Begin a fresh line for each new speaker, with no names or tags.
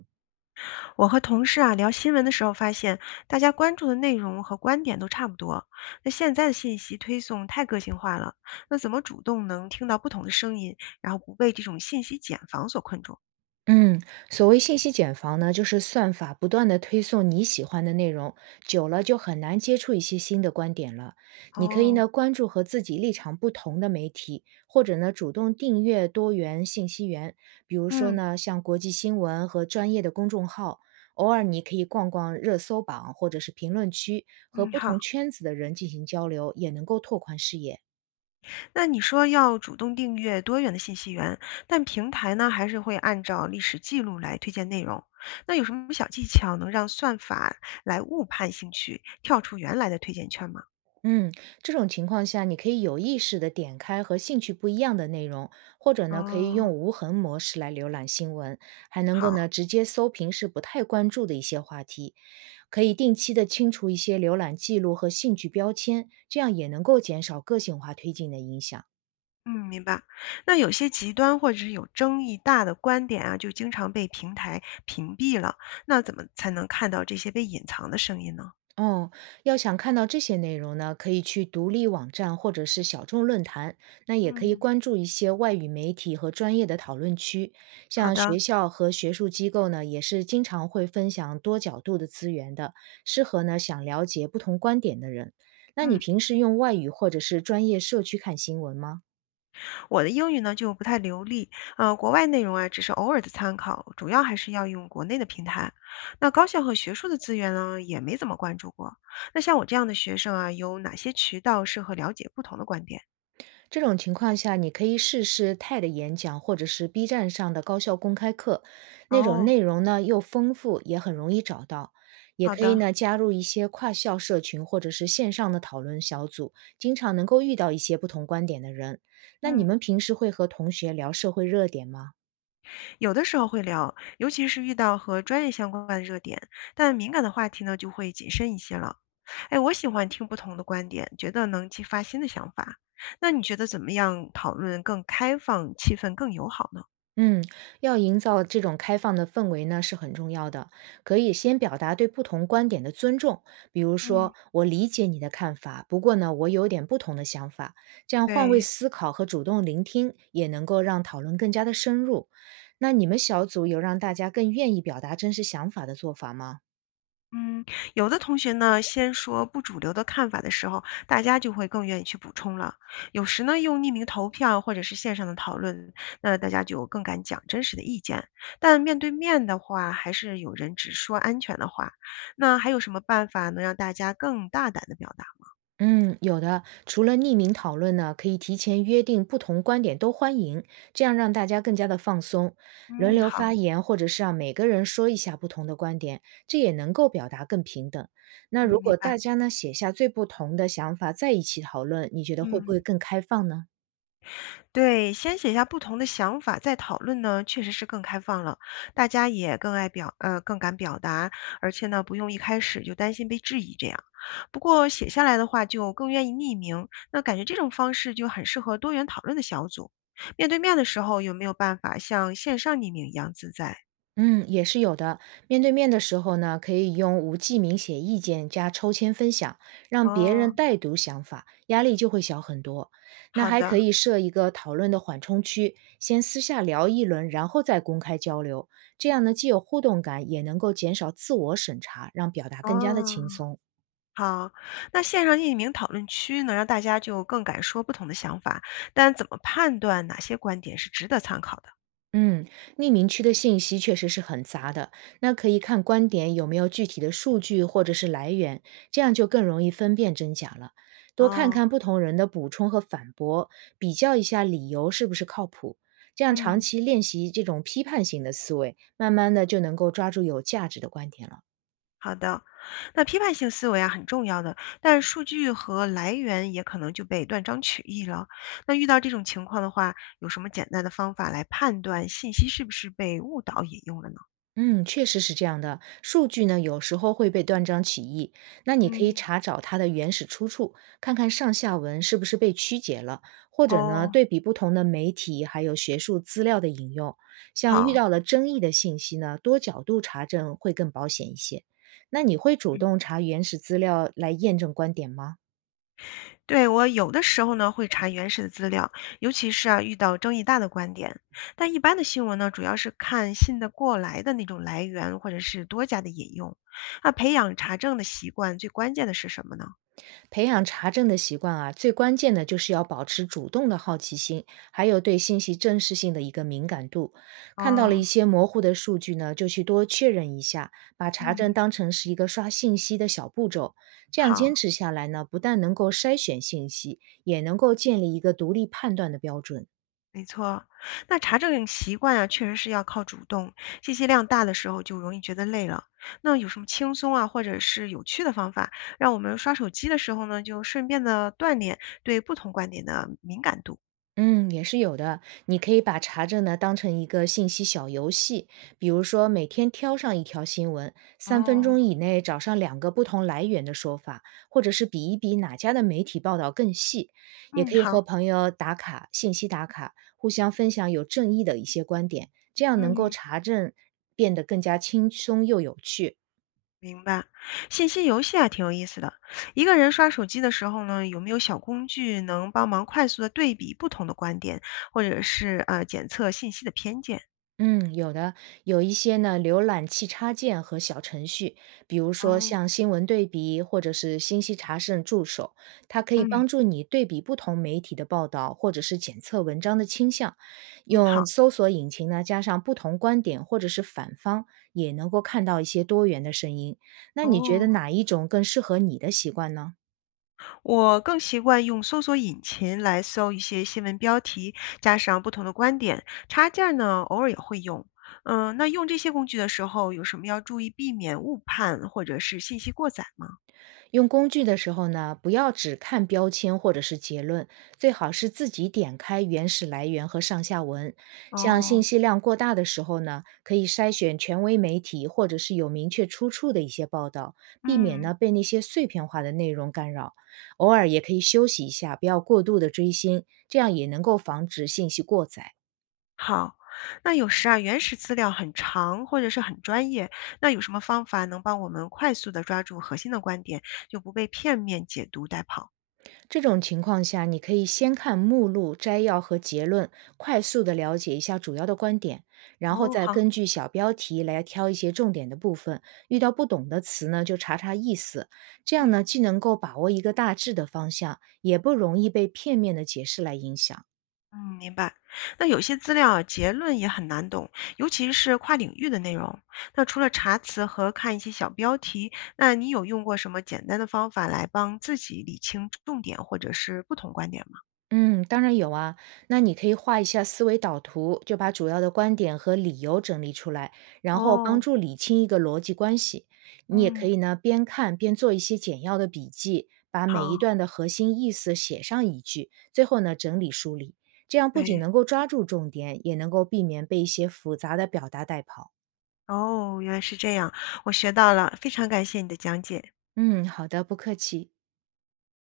我和同事啊聊新闻的时候发现，大家关注的内容和观点都差不多。那现在的信息推送太个性化了，那怎么主动能听到不同的声音，然后不被这种信息茧房所困住？
嗯，所谓信息茧房呢，就是算法不断的推送你喜欢的内容，久了就很难接触一些新的观点了。你可以
哦，
呢关注和自己立场不同的媒体，或者呢主动订阅多元信息源，比如说
嗯
呢像国际新闻和专业的公众号。偶尔你可以逛逛热搜榜或者是评论区，和
嗯，
不同
好。
圈子的人进行交流，也能够拓宽视野。
那你说要主动订阅多元的信息源，但平台呢还是会按照历史记录来推荐内容。那有什么小技巧能让算法来误判兴趣，跳出原来的推荐圈吗？
嗯，这种情况下，你可以有意识的点开和兴趣不一样的内容，或者呢，可以用
哦，
无痕模式来浏览新闻，还能够
好。
呢直接搜平时不太关注的一些话题，可以定期的清除一些浏览记录和兴趣标签，这样也能够减少个性化推进的影响。
嗯，明白。那有些极端或者是有争议大的观点啊，就经常被平台屏蔽了。那怎么才能看到这些被隐藏的声音呢？
哦，要想看到这些内容呢，可以去独立网站或者是小众论坛，那也可以
嗯，
关注一些外语媒体和专业的讨论区，
好
像
的，
学校和学术机构呢，也是经常会分享多角度的资源的，适合呢想了解不同观点的人。那你
嗯，
平时用外语或者是专业社区看新闻吗？
我的英语呢就不太流利，国外内容啊只是偶尔的参考，主要还是要用国内的平台。那高校和学术的资源呢也没怎么关注过。那像我这样的学生啊，有哪些渠道适合了解不同的观点？
这种情况下，你可以试试 TED 演讲或者是 B 站上的高校公开课，那种
哦，
内容呢又丰富，也很容易找到。也
好
可以
的，
呢加入一些跨校社群或者是线上的讨论小组，经常能够遇到一些不同观点的人。那你
嗯。
们平时会和同学聊社会热点吗？
有的时候会聊，尤其是遇到和专业相关的热点，但敏感的话题呢，就会谨慎一些了。哎，我喜欢听不同的观点，觉得能激发新的想法。那你觉得怎么样讨论更开放，气氛更友好呢？
嗯，要营造这种开放的氛围呢是很重要的。可以先表达对不同观点的尊重，比如
嗯，
说我理解你的看法，不过呢我有点不同的想法，这样换位
对，
思考和主动聆听也能够让讨论更加的深入。那你们小组有让大家更愿意表达真实想法的做法吗？
嗯，有的同学呢，先说不主流的看法的时候，大家就会更愿意去补充了。有时呢，用匿名投票或者是线上的讨论，那大家就更敢讲真实的意见。但面对面的话，还是有人只说安全的话。那还有什么办法能让大家更大胆的表达？
嗯，有的。除了匿名讨论呢，可以提前约定不同观点都欢迎，这样让大家更加的放松，轮
嗯，
流
好，
发言，或者是让每个人说一下不同的观点，这也能够表达更平等。那
嗯，
如
明
果
白，
大家呢写下最不同的想法，在一起讨论，你觉得会不
嗯。
会更开放呢？
对，先写下不同的想法再讨论呢，确实是更开放了，大家也更爱表，更敢表达，而且呢，不用一开始就担心被质疑这样。不过写下来的话，就更愿意匿名，那感觉这种方式就很适合多元讨论的小组。面对面的时候，有没有办法像线上匿名一样自在？
嗯，也是有的。面对面的时候呢，可以用无记名写意见加抽签分享，让别人
哦，
代读想法，压力就会小很多。那
好
还可
的，
以设一个讨论的缓冲区，先私下聊一轮，然后再公开交流。这样呢，既有互动感，也能够减少自我审查，让表达更加的
哦，
轻松。
好，那线上匿名讨论区能让大家就更敢说不同的想法，但怎么判断哪些观点是值得参考的？
嗯，匿名区的信息确实是很杂的，那可以看观点有没有具体的数据或者是来源，这样就更容易分辨真假了。多看
哦，
看不同人的补充和反驳，比较一下理由是不是靠谱，这样长
嗯，
期练习这种批判性的思维，慢慢的就能够抓住有价值的观点了。
好的。那批判性思维啊很重要的，但数据和来源也可能就被断章取义了。那遇到这种情况的话，有什么简单的方法来判断信息是不是被误导引用了呢？
嗯，确实是这样的。数据呢，有时候会被断章取义。那你可以
嗯，
查找它的原始出处，看看上下文是不是被曲解了，或者呢，
哦，
对比不同的媒体还有学术资料的引用。像遇
好。
到了争议的信息呢，多角度查证会更保险一些。那你会主
嗯，
动查原始资料来验证观点吗？
对，我有的时候呢会查原始的资料，尤其是啊遇到争议大的观点。但一般的新闻呢，主要是看信得过来的那种来源，或者是多家的引用。那培养查证的习惯，最关键的是什么呢？
培养查证的习惯啊，最关键的就是要保持主动的好奇心，还有对信息真实性的一个敏感度。看到了一
嗯。
些模糊的数据呢，就去多确认一下，把查证
嗯，
当成是一个刷信息的小步骤。这样
好，
坚持下来呢，不但能够筛选信息，也能够建立一个独立判断的标准。
没错。那查证习惯啊，确实是要靠主动。信息量大的时候就容易觉得累了。那有什么轻松啊，或者是有趣的方法，让我们刷手机的时候呢，就顺便的锻炼对不同观点的敏感度？
嗯，也是有的。你可以把查证呢当成一个信息小游戏，比如说每天挑上一条新闻，三分
哦，
钟以内找上2个不同来源的说法，或者是比一比哪家的媒体报道更细。也
嗯，
可以
好，
和朋友打卡，信息打卡，互相分享有正义的一些观点，这样能够
嗯，
查证变得更加轻松又有趣。
明白。信息游戏啊，挺有意思的。一个人刷手机的时候呢，有没有小工具能帮忙快速的对比不同的观点，或者是检测信息的偏见？
嗯，有的，有一些呢，浏览器插件和小程序，比如说
哦，
像新闻对比或者是信息查证助手，它可以
嗯
帮助你对比不同媒体的报道，或者是检测文章的倾向。
嗯，
用
好。
搜索引擎呢，加上不同观点或者是反方，也能够看到一些多元的声音。那你觉
哦，
得哪一种更适合你的习惯呢？
我更习惯用搜索引擎来搜一些新闻标题，加上不同的观点。插件儿呢，偶尔也会用。嗯，那用这些工具的时候，有什么要注意避免误判或者是信息过载吗？
用工具的时候呢，不要只看标签或者是结论，最好是自己点开原始来源和上下文。像
哦，
信息量过大的时候呢，可以筛选权威媒体或者是有明确出处的一些报道，避免
嗯，
呢被那些碎片化的内容干扰。偶尔也可以休息一下，不要过度的追星，这样也能够防止信息过载。
好。那有时啊，原始资料很长或者是很专业，那有什么方法能帮我们快速的抓住核心的观点，就不被片面解读带跑？
这种情况下，你可以先看目录、摘要和结论，快速的了解一下主要的观点，然后
哦，
再
好，
根据小标题来挑一些重点的部分。遇到不懂的词呢，就查查意思，这样
嗯。
呢，既能够把握一个大致的方向，也不容易被片面的解释来影响。
嗯，明白。那有些资料啊结论也很难懂，尤其是跨领域的内容。那除了查词和看一些小标题，那你有用过什么简单的方法来帮自己理清重点或者是不同观点吗？
嗯，当然有啊。那你可以画一下思维导图，就把主要的观点和理由整理出来，然后
哦，
帮助理清一个逻辑关系。你也可
嗯，
以呢，边看边做一些简要的笔记，把每一
好，
段的核心意思写上一句，最后呢整理梳理。这样不仅
对，
能够抓住重点，也能够避免被一些复杂的表达带跑。
哦，原来是这样，我学到了，非常感谢你的讲解。
嗯，好的，不客气。